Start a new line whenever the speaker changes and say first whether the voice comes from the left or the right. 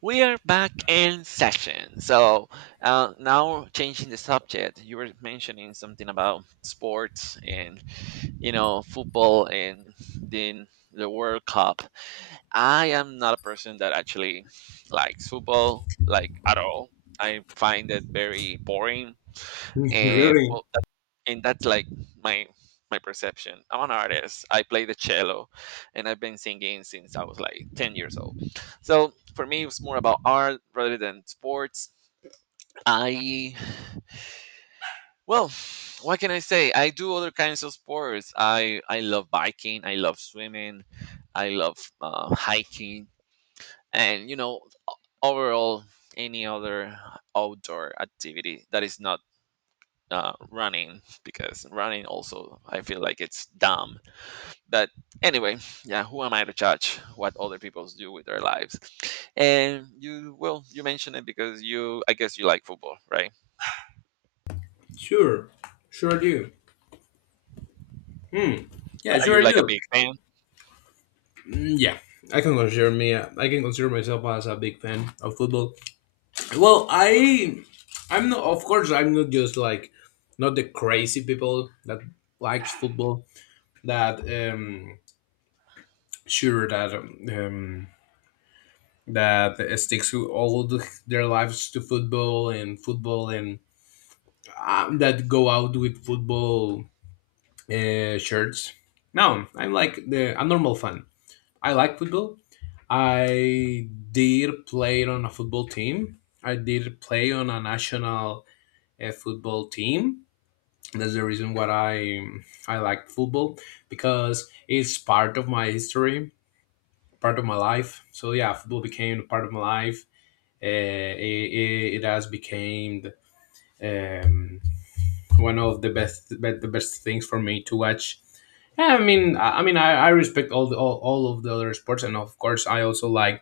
right: We are back in session. So now changing the subject, you were mentioning something about sports and you know football and then the World Cup. I am not a person that actually likes football like at all. I find it very boring and
left: Really?
right: and that's like my my perception. I'm an artist. I play the cello, and I've been singing since I was like 10 years old. So for me, it was more about art rather than sports. I well, what can I say? I do other kinds of sports. I love biking. I love swimming. I love hiking, and you know, overall, any other outdoor activity that is not running, because running also I feel like it's dumb. But anyway, yeah, who am I to judge what other people do with their lives? And you mentioned it because I guess you like football, right?
left: Sure, sure do. Yeah,
right: Are you
left: sure I
right: like a
left: do.
right: big fan?
left: Mm, yeah, I can consider me. I can consider myself as a big fan of football. Well, I'm not. Of course, I'm not just like not the crazy people that likes football. That sure that um, that sticks to all their lives, to football and football and that go out with football shirts. No, I'm like the a normal fan. I like football. I did play on a football team. I did play on a national football team. That's the reason why I like football, because it's part of my history, part of my life. So yeah, football became part of my life. It has become um, one of the best things for me to watch. Yeah, I mean, I respect all of the other sports, and of course, I also like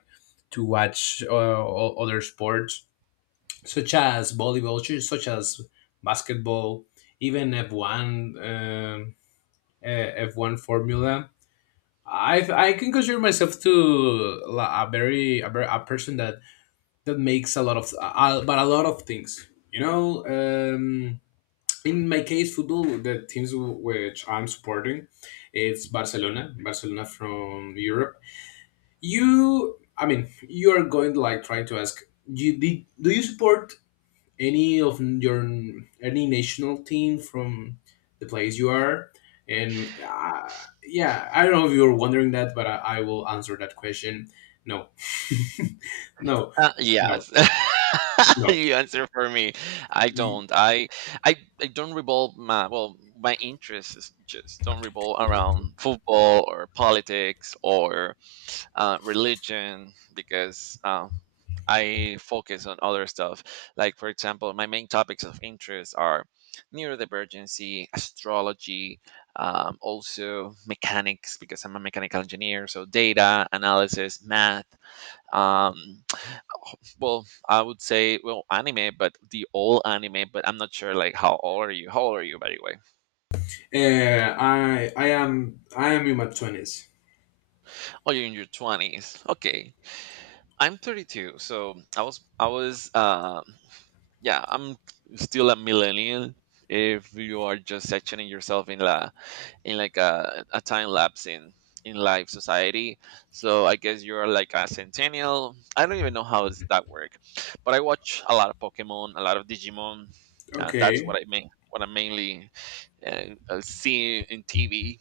left: to watch other sports, such as volleyball, such as basketball, even F1 Formula. I can consider myself to a person that makes a lot of things. In my case, football, the teams which I'm supporting, it's Barcelona, Barcelona from Europe. I mean, you are going to like try to ask, do you support any of your any national team from the place you are? And yeah, I don't know if you're wondering that, but I will answer that question. No, no, no,
right: Yes.
left: no.
right: You answer for me. I don't. I I don't revolve my my interests is just don't revolve around football or politics or religion because I focus on other stuff. Like, for example, my main topics of interest are neurodivergency, astrology, also mechanics, because I'm a mechanical engineer. So, data analysis, math. Um, well, I would say, well, anime, but the old anime, but I'm not sure, like, how old are you? How old are you, by the way?
left: I am in my twenties.
right: Oh, you're in your 20s. Okay. I'm 32, so I was yeah, I'm still a millennial, if you are just sectioning yourself in la in like a time lapse in live society. So I guess you're like a centennial. I don't even know how does that work. But I watch a lot of Pokemon, a lot of Digimon. That's what
left: Okay.
right: I mean, what I mainly see in TV,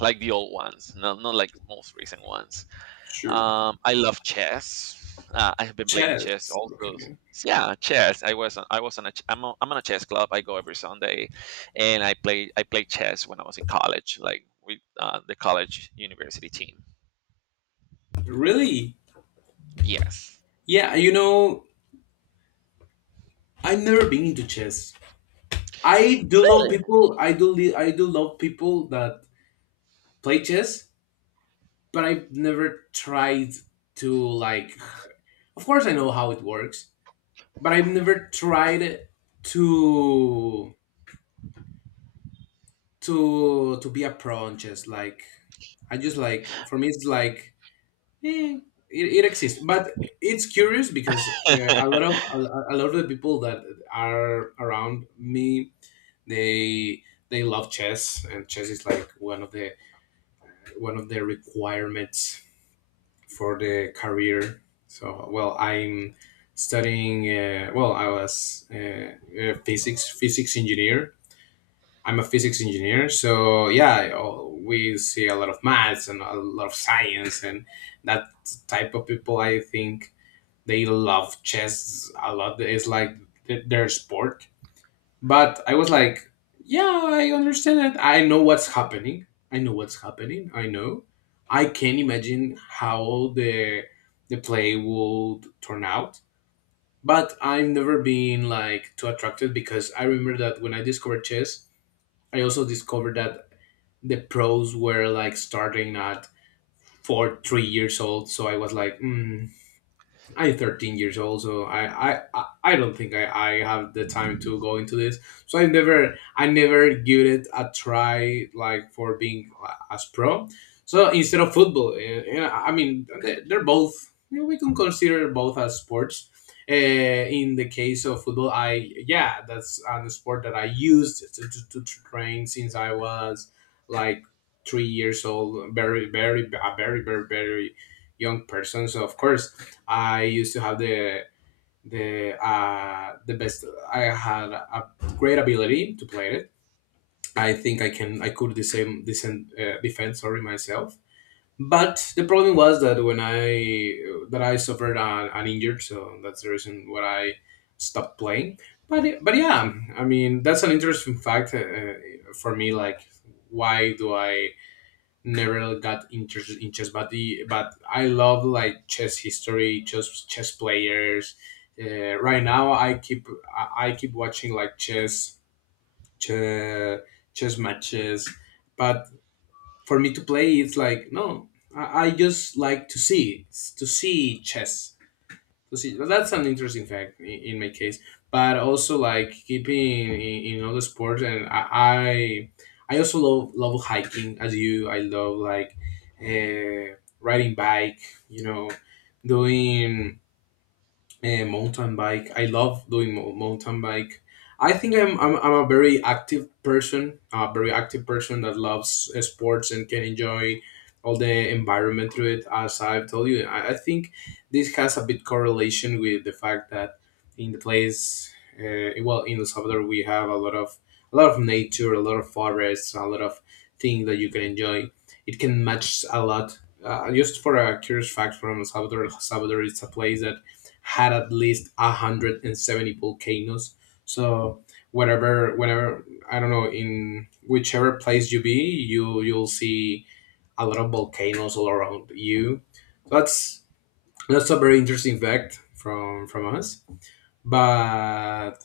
right: like the old ones, not like most recent ones.
left: Sure.
right: I love chess. I have been playing chess
left: Chess.
right: also.
left: Okay.
right: Yeah, chess. I was on a I'm on a chess club. I go every Sunday, and I played chess when I was in college, like with the college university team.
left: Really?
right: Yes.
left: Yeah, I've never been into chess. I do
right: Really?
left: love people. I do love people that play chess, but I've never tried to, like. Of course, I know how it works, but I've never tried to to be a pro on chess, like. I just, like, for me it's like. Yeah, it exists, but it's curious, because a lot of a lot of the people that are around me, they they love chess, and chess is like one of the requirements for the career. So, well, I'm studying. Well, I was a physics engineer. I'm a physics engineer, so yeah, oh, we see a lot of maths and a lot of science, and that type of people. I think they love chess a lot. It's like their sport. But I was like, yeah, I understand it. I know what's happening. I know what's happening. I know. I can imagine how the play would turn out. But I've never been, like, too attracted, because I remember that when I discovered chess, I also discovered that the pros were like starting at four, 3 years old. So I was like, mm, I'm 13 years old, so I don't think I have the time to go into this. So I never give it a try, like, for being as pro. So instead of football, I mean, they're both, you know, we can consider both as sports. Uh, in the case of football, I, yeah, that's a sport that I used to, train since I was like 3 years old, very very a very very very young person. So, of course, I used to have the best. I had a great ability to play it. I think I could the same decent defend, sorry, myself. But the problem was that, when I suffered an injury, so that's the reason why I stopped playing. But yeah, I mean, that's an interesting fact for me. Like, why do I never got interested in chess, but the but I love, like, chess history, chess, chess players. Right now, I keep watching, like, chess, chess, chess matches, but for me to play it's like, no. I just like to see, to see chess, to see. But that's an interesting fact in my case. But also, like, keeping in other sports, and I also love, love hiking, as you. I love, like, riding bike, you know, doing mountain bike. I love doing mountain bike. I think I'm a very active person, a very active person that loves sports, and can enjoy all the environment through it. As I've told you, I think this has a bit correlation with the fact that, in the place, well, in El Salvador, we have a lot of, a lot of nature, a lot of forests, a lot of things that you can enjoy. It can match a lot. Just for a curious fact, from El Salvador, El Salvador is a place that had at least 170 volcanoes. So, whatever, whenever, I don't know, in whichever place you be, you you'll see a lot of volcanoes all around you. that's that's a very interesting fact from us. but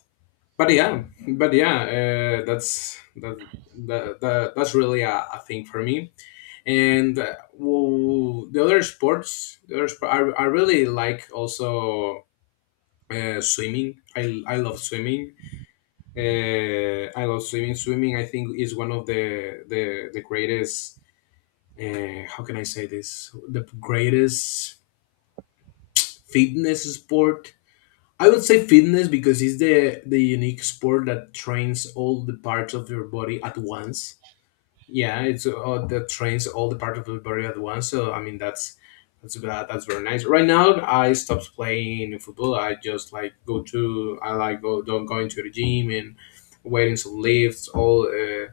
left: but yeah, but yeah, that's that that's really a thing for me. And well, the other sport, I really like also swimming. I love swimming. I love swimming. Swimming, I think, is one of the greatest. How can I say this? The greatest fitness sport. I would say fitness, because it's the unique sport that trains all the parts of your body at once. Yeah, it's the trains all the part of Bulgaria at once. So I mean, That's very nice. Right now, I stopped playing football. I just like go to, I like go, don't going to the gym, and waiting some lifts, all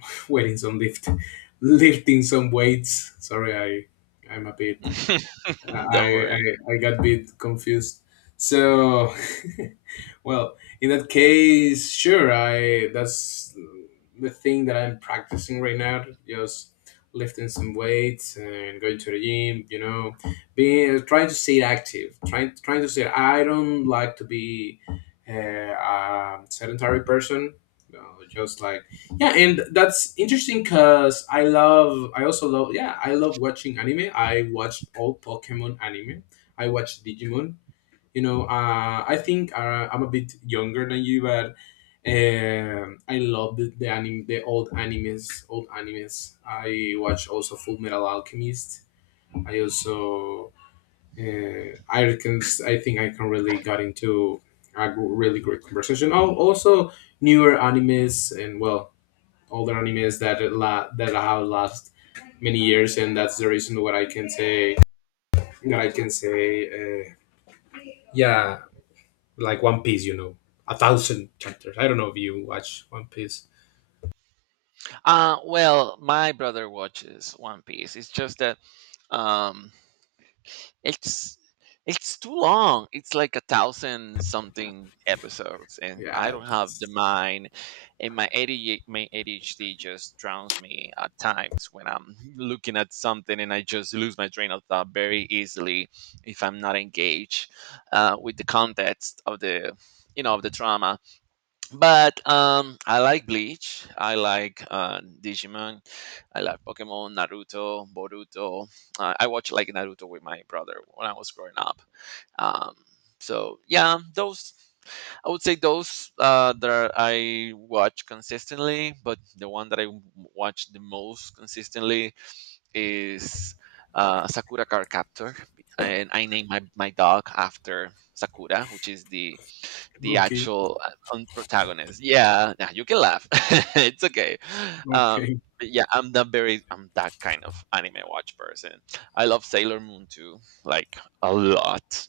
left: waiting some lift, lifting some weights. Sorry, I'm a bit. I,
right: Don't
left: I
right: worry.
left: I got a bit confused. So, well, in that case, sure. I That's the thing that I'm practicing right now. Just lifting some weights and going to the gym. You know, being trying to stay active. Trying to stay. I don't like to be a sedentary person. You know, just like, yeah. And that's interesting, because I also love, yeah, I love watching anime. I watched all Pokemon anime. I watched Digimon. You know, I think, I'm a bit younger than you, but I love the anime, the old animes, old animes. I watch also Full Metal Alchemist. I also, uh, i can I think I can really got into a really great conversation. Oh, also newer animes, and well, older animes that that have last many years, and that's the reason what I can say that I can say. Uh, yeah, like One Piece, you know, a thousand chapters. I don't know if you watch One Piece.
right: Uh, well, my brother watches One Piece. It's just that um It's it's too long. It's like a thousand something episodes, and I
left: Yeah.
right: don't have the mind. And my ADHD just drowns me at times when I'm looking at something, and I just lose my train of thought very easily if I'm not engaged with the context of the of the drama. But um, I like Bleach, I like uh, Digimon, I like Pokemon, Naruto, Boruto. Uh, I watched like Naruto with my brother when I was growing up. Um, so yeah, those, I would say those uh, I watch consistently, but the one that watch the most consistently is Sakura Card Captor, and I named my dog after Sakura, which is the
left: Okay.
right: actual protagonist. Yeah, nah, you can laugh. It's okay. Um,
left: Okay.
right: but yeah, I'm that kind of anime watch person. I love Sailor Moon too, like a lot,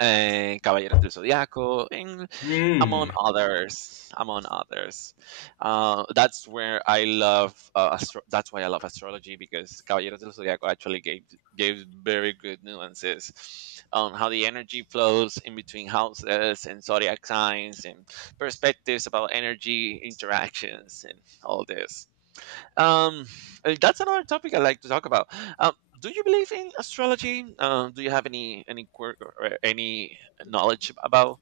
right: eh, Caballeros del Zodiaco, and among
left: Hmm.
right: others, among others. That's where I love. That's why I love astrology because Caballeros del Zodiaco actually gave very good nuances on how the energy flows in between houses and zodiac signs and perspectives about energy interactions and all this. Um, that's another topic I like to talk about. Um, do you believe in astrology? Do you have any quirk or any knowledge about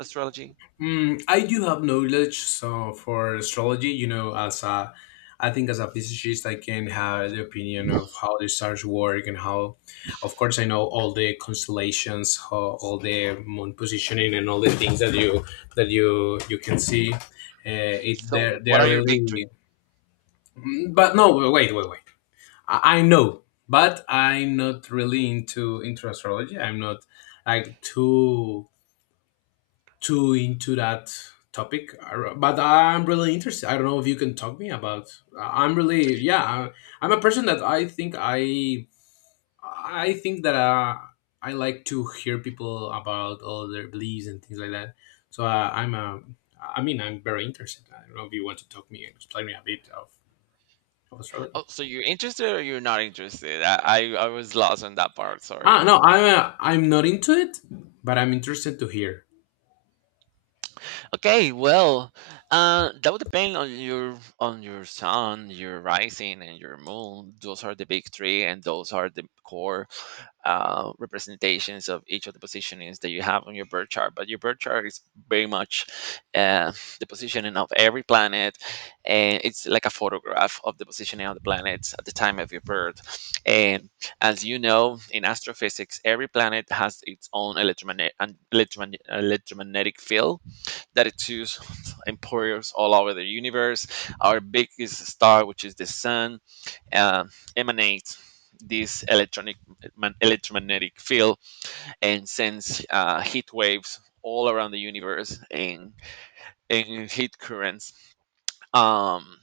right: astrology?
left: Mm, I do have knowledge, so, for astrology, you know, as a I think, as a physicist, I can have the opinion of how the stars work, and how, of course, I know all the constellations, how, all the moon positioning, and all the things that you you can see. It they
right: So,
left: they
right: what
left: are
right: are your big three?
left: really. Mm, but no, wait, wait, wait. I know, but I'm not really into astrology. I'm not, like, too into that topic. But I'm really interested, I don't know if you can talk me about. I'm really, yeah. I'm a person that I think I think that, I like to hear people about all their beliefs and things like that. So, I'm ai mean, I'm very interested. I don't know if you want to talk me and explain me a bit of astrology.
right: Oh, so you're interested or you're not interested? I was lost on that part.
left: Ah,
right: Sorry.
left: no, I'm not into it, but I'm interested to hear.
right: Okay, well, that would depend on your sun, your rising, and your moon. Those are the big three, and those are the core representations of each of the positionings that you have on your birth chart. But your birth chart is very much uh, the positioning of every planet, and it's like a photograph of the positioning of the planets at the time of your birth. And as you know, in astrophysics, every planet has its own electromagnetic field that it sues employers all over the universe. Our biggest star, which is the sun, uh, emanates this electromagnetic field and sends heat waves all around the universe and heat currents. Um,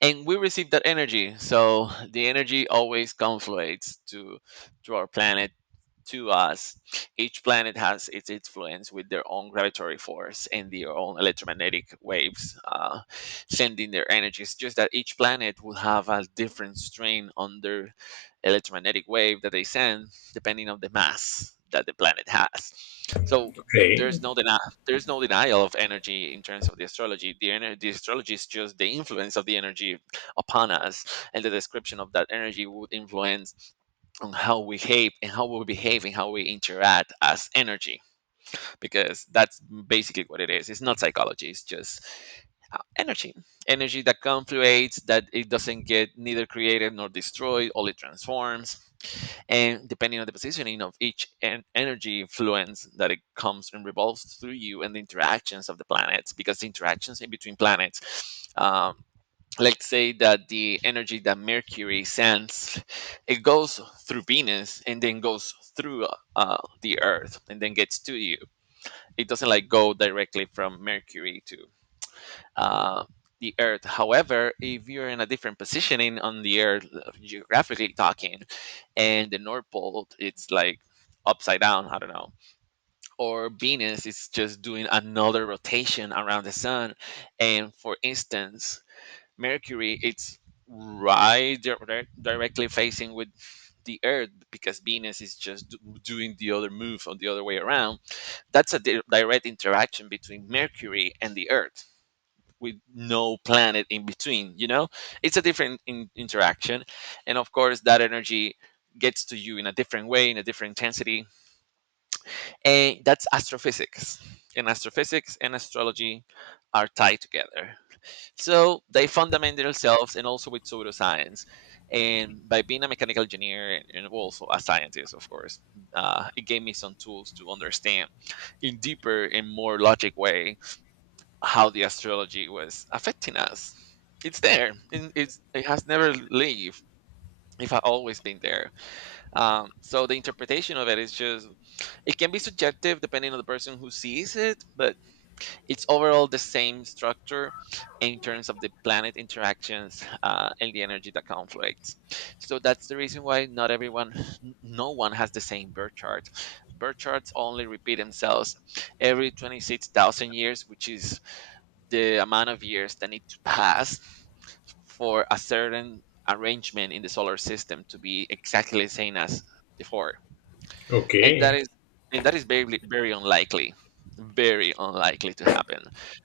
right: and we receive that energy, so the energy always confluates to our planet, to us. Each planet has its influence with their own gravitatory force and their own electromagnetic waves, sending their energies. Just that each planet will have a different strain on their electromagnetic wave that they send, depending on the mass that the planet has. So there's
left: Okay.
right: no deni- there's no denial of energy in terms of the astrology. The astrology is just the influence of the energy upon us, and the description of that energy would influence on how we behave and how we interact as energy, because that's basically what it is. It's not psychology, it's just energy, energy that confluates, that it doesn't get neither created nor destroyed, all it transforms. And depending on the positioning of each energy influence that it comes and revolves through you, and the interactions of the planets, because the interactions in between planets, let's say that the energy that Mercury sends, it goes through Venus and then goes through uh, the Earth and then gets to you. It doesn't like go directly from Mercury to uh, the Earth. However, if you're in a different positioning on the Earth, geographically talking, and the north pole it's like upside down, I don't know, or Venus is just doing another rotation around the sun, and for instance Mercury, it's directly facing with the Earth because Venus is just doing the other move on the other way around. That's a direct interaction between Mercury and the Earth with no planet in between. You know, it's a different interaction, and of course, that energy gets to you in a different way, in a different intensity, and that's astrophysics. And astrophysics and astrology are tied together. So they fundament themselves, and also with pseudoscience. And by being a mechanical engineer and also a scientist, of course, it gave me some tools to understand in deeper and more logic way how the astrology was affecting us. It's there. And it's, it has never leave. It has always been there. So the interpretation of it is just, it can be subjective depending on the person who sees it, but it's overall the same structure in terms of the planet interactions, and the energy that conflicts. So that's the reason why not everyone, no one has the same birth chart. Birth charts only repeat themselves every 26,000 years, which is the amount of years that need to pass for a certain arrangement in the solar system to be exactly the same as before. And that
left: Okay.
right: is very very unlikely, very unlikely to happen,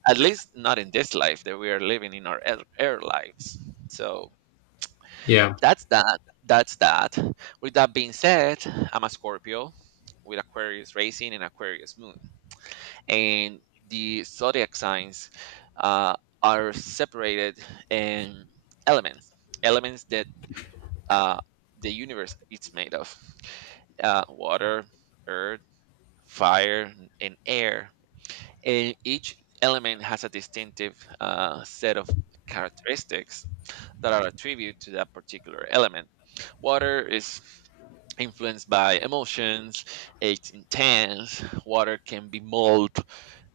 right: at least not in this life that we are living in air lives. So
left: Yeah.
right: that's that that's that. With that being said, I'm a Scorpio with Aquarius rising and Aquarius moon. And the zodiac signs uh, are separated in elements, elements that uh, the universe is made of: water, fire, and air. And each element has a distinctive set of characteristics that are attributed to that particular element. Water is influenced by emotions, it's intense. Water can be mold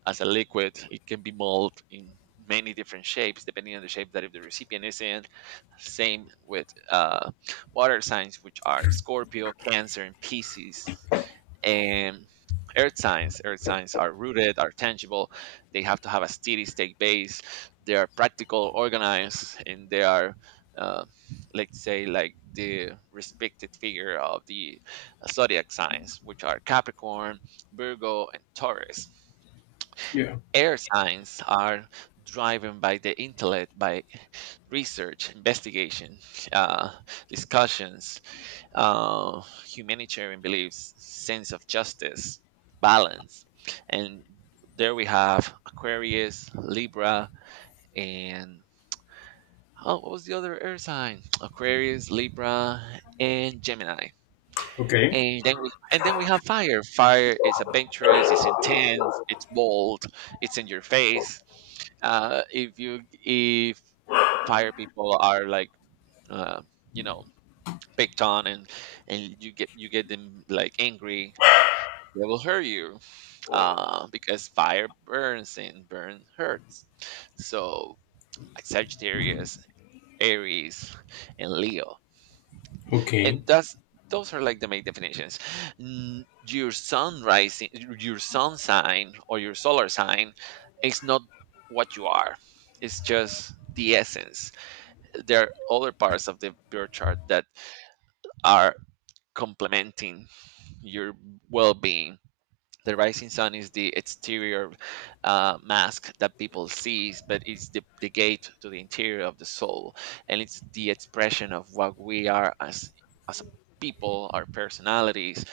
right: as a liquid, it can be mold in many different shapes depending on the shape that if the recipient is in. Same with water signs, which are Scorpio, Cancer, and Pisces. And earth science are rooted, are tangible, they have to have a steady state base, they are practical, organized, and they are uh, let's say like the respected figure of the zodiac signs, which are Capricorn, Virgo, and Taurus.
left: Yeah.
right: Air signs are driven by the intellect, by research, investigation, uh, discussions, uh, humanitarian beliefs, sense of justice, balance. And there we have Aquarius, Libra, and oh, what was the other air sign? Aquarius, Libra, and Gemini.
left: Okay.
right: And then we have fire. Fire is adventurous, it's intense, it's bold, it's in your face. If you if fire people are like uh, you know, picked on, and you get them like angry, they will hurt you because fire burns and burn hurts. So like Sagittarius, Aries, and Leo,
left: Okay.
right: and that's those are like the main definitions. Your sun rising, your sun sign or your solar sign is not what you are. It's just the essence. There are other parts of the birth chart that are complementing your well-being. The rising sun is the exterior mask that people sees, but it's the gate to the interior of the soul, and it's the expression of what we are as a people our personalities.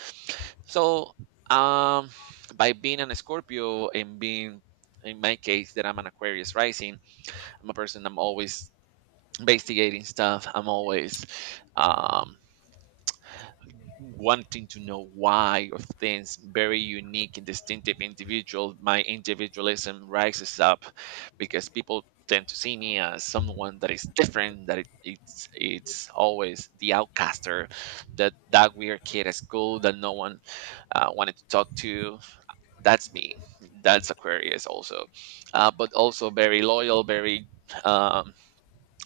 right: So um by being an Scorpio and being in my case that I'm an Aquarius rising, I'm a person. I'm always investigating stuff. I'm always um wanting to know why of things. Very unique and distinctive individual, my individualism rises up because people tend to see me as someone that is different, that it's always the outcaster, that that weird kid at school that no one wanted to talk to. That's me. That's Aquarius also. But also very loyal, very um,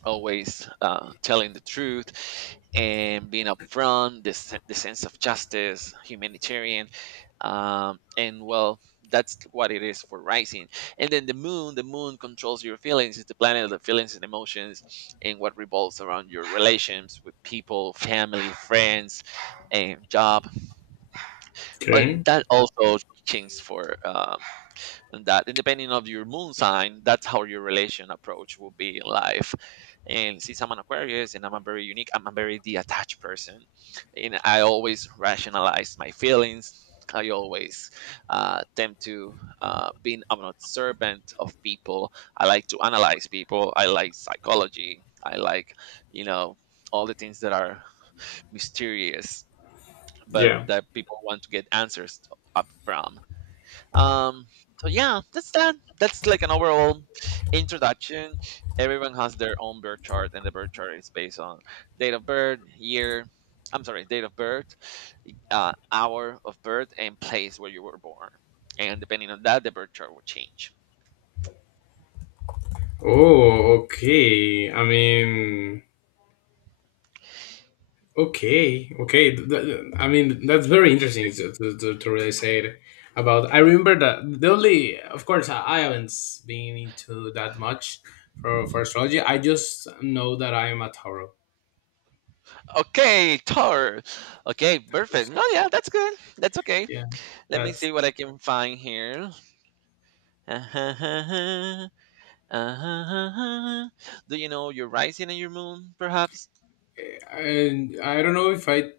right: always telling the truth and being upfront, the, the sense of justice, humanitarian. And well, that's what it is for rising. And then the moon controls your feelings. It's the planet of the feelings and emotions, and what revolves around your relations with people, family, friends, and job. And
left: Okay.
right: that also changes for and that and depending of your moon sign, that's how your relation approach will be in life. And since I'm an Aquarius and I'm a very unique, I'm a very detached person, and I always rationalize my feelings. I always tend to being I'm an observant of people. I like to analyze people, I like psychology, I like you know all the things that are mysterious but
left: Yeah.
right: that people want to get answers up from. Um, so yeah, that's that. That's like an overall introduction. Everyone has their own birth chart, and the birth chart is based on date of birth, year. I'm sorry, date of birth, hour of birth, and place where you were born. And depending on that, the birth chart will change.
left: Oh, okay. I mean, okay, okay. I mean, that's very interesting to really say it about. I remember that, the only, of course, I haven't been into that much for astrology. I just know that I am a Tauro.
right: Okay, Tor. Okay,
left: Taurus.
right: perfect. Oh yeah, that's good. That's okay.
left: Yeah,
right: Let me
left: that's.
right: see what I can find here. Do you know your rising and your moon, perhaps?
left: And I don't know if I.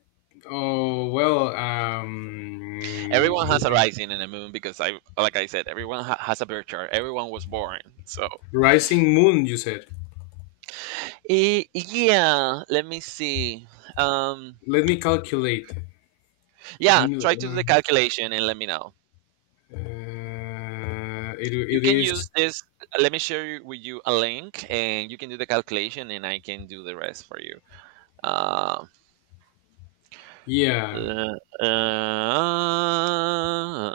left: Oh, well,
right: Everyone has a rising and a moon, because I, like I said, everyone has a birth chart. Everyone was born, so.
left: rising moon. You said.
right: Eh, yeah, let me see. Um,
left: Let me calculate.
right: yeah, try to do the
left: Mm,
right: calculation and let me know.
left: Uh, it,
right: You
left: it
right: can
left: is.
right: use this. Let me share with you a link, and you can do the calculation, and I can do the rest for you. Uh,
left: Yeah,
right: uh, uh,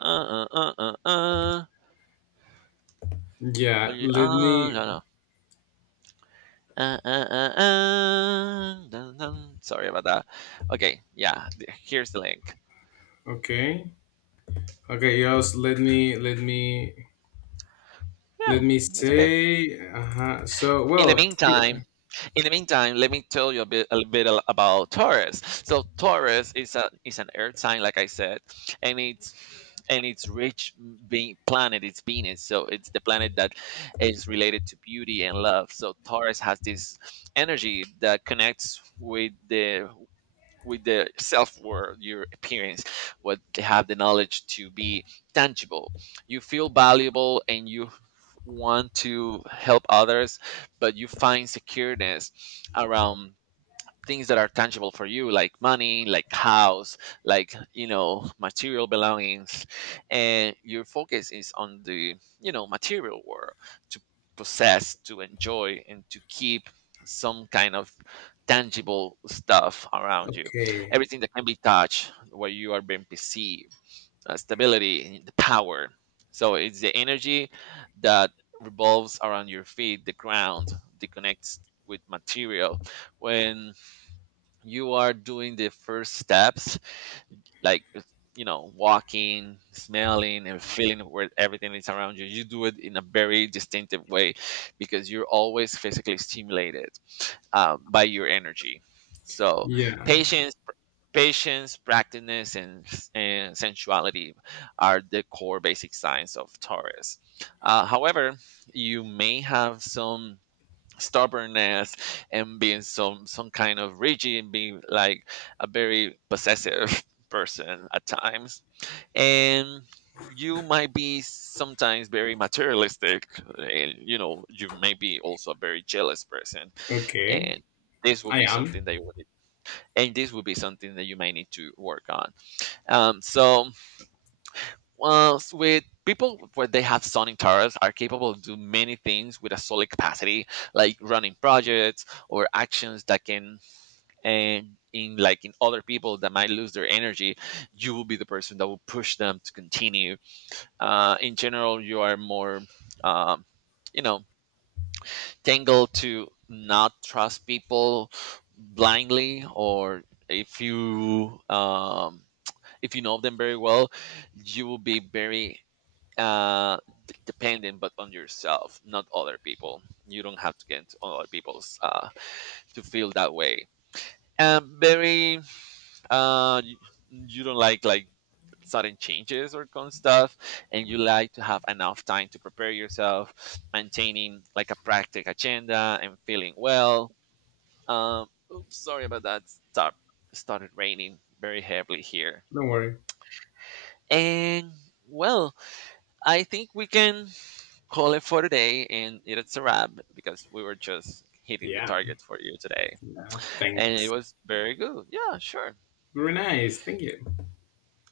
right: uh, uh, uh, uh, uh, uh,
left: yeah,
right: uh,
left: let me.
right: uh, uh, dun, dun. Sorry about that. Okay, yeah, here's the link.
left: Okay, okay, yes, let me, let me let
right: Yeah,
left: me
right: it's okay.
left: say. Uh-huh. So,
right: In the
left: well,
right: meantime, let me tell you a bit, a little bit about Taurus. So Taurus is a is an earth sign, like I said, and it's rich being planet. It's Venus, so it's the planet that is related to beauty and love. So Taurus has this energy that connects with the self worth, your appearance, what they have, the knowledge to be tangible. You feel valuable and you want to help others, but you find secureness around things that are tangible for you, like money, like house, like material belongings. And your focus is on the material world to possess, to enjoy, and to keep some kind of tangible stuff around you,
left: okay,
right: everything that can be touched, where you are being perceived stability and the power. So it's the energy that revolves around your feet, the ground, that connects with material when you are doing the first steps, like walking, smelling, and feeling where everything is around you. You do it in a very distinctive way because you're always physically stimulated by your energy. So
left: yeah,
right: patience, practice, and sensuality are the core basic signs of Taurus. However, you may have some stubbornness and being some kind of rigid, and being like a very possessive person at times. And you might be sometimes very materialistic, and you may be also a very jealous person.
left: okay,
right: and this will
left: I
right: be
left: am.
right: something that you would and this would be something that you may need to work on. um, so well, with people where they have sonic turrets are capable of do many things with a solid capacity, like running projects or actions that can, and in like in other people that might lose their energy, you will be the person that will push them to continue. In general, you are more, um, you know, tangled to not trust people blindly, or if you um, if you know them very well, you will be very uh dependent, but on yourself, not other people. You don't have to get into other people's to feel that way. And very uh y- you don't like sudden changes or kind of stuff, and you like to have enough time to prepare yourself, maintaining like a practical agenda and feeling well. um Oops, sorry about that. Started raining very heavily here.
left: Don't worry.
right: And well, I think we can call it for today, and it's a wrap because we were just hitting the
left: Yeah,
right: target for you today.
left: yeah,
right: And it
left: thanks.
right: was very good. Yeah, sure.
left: Very nice, thank you.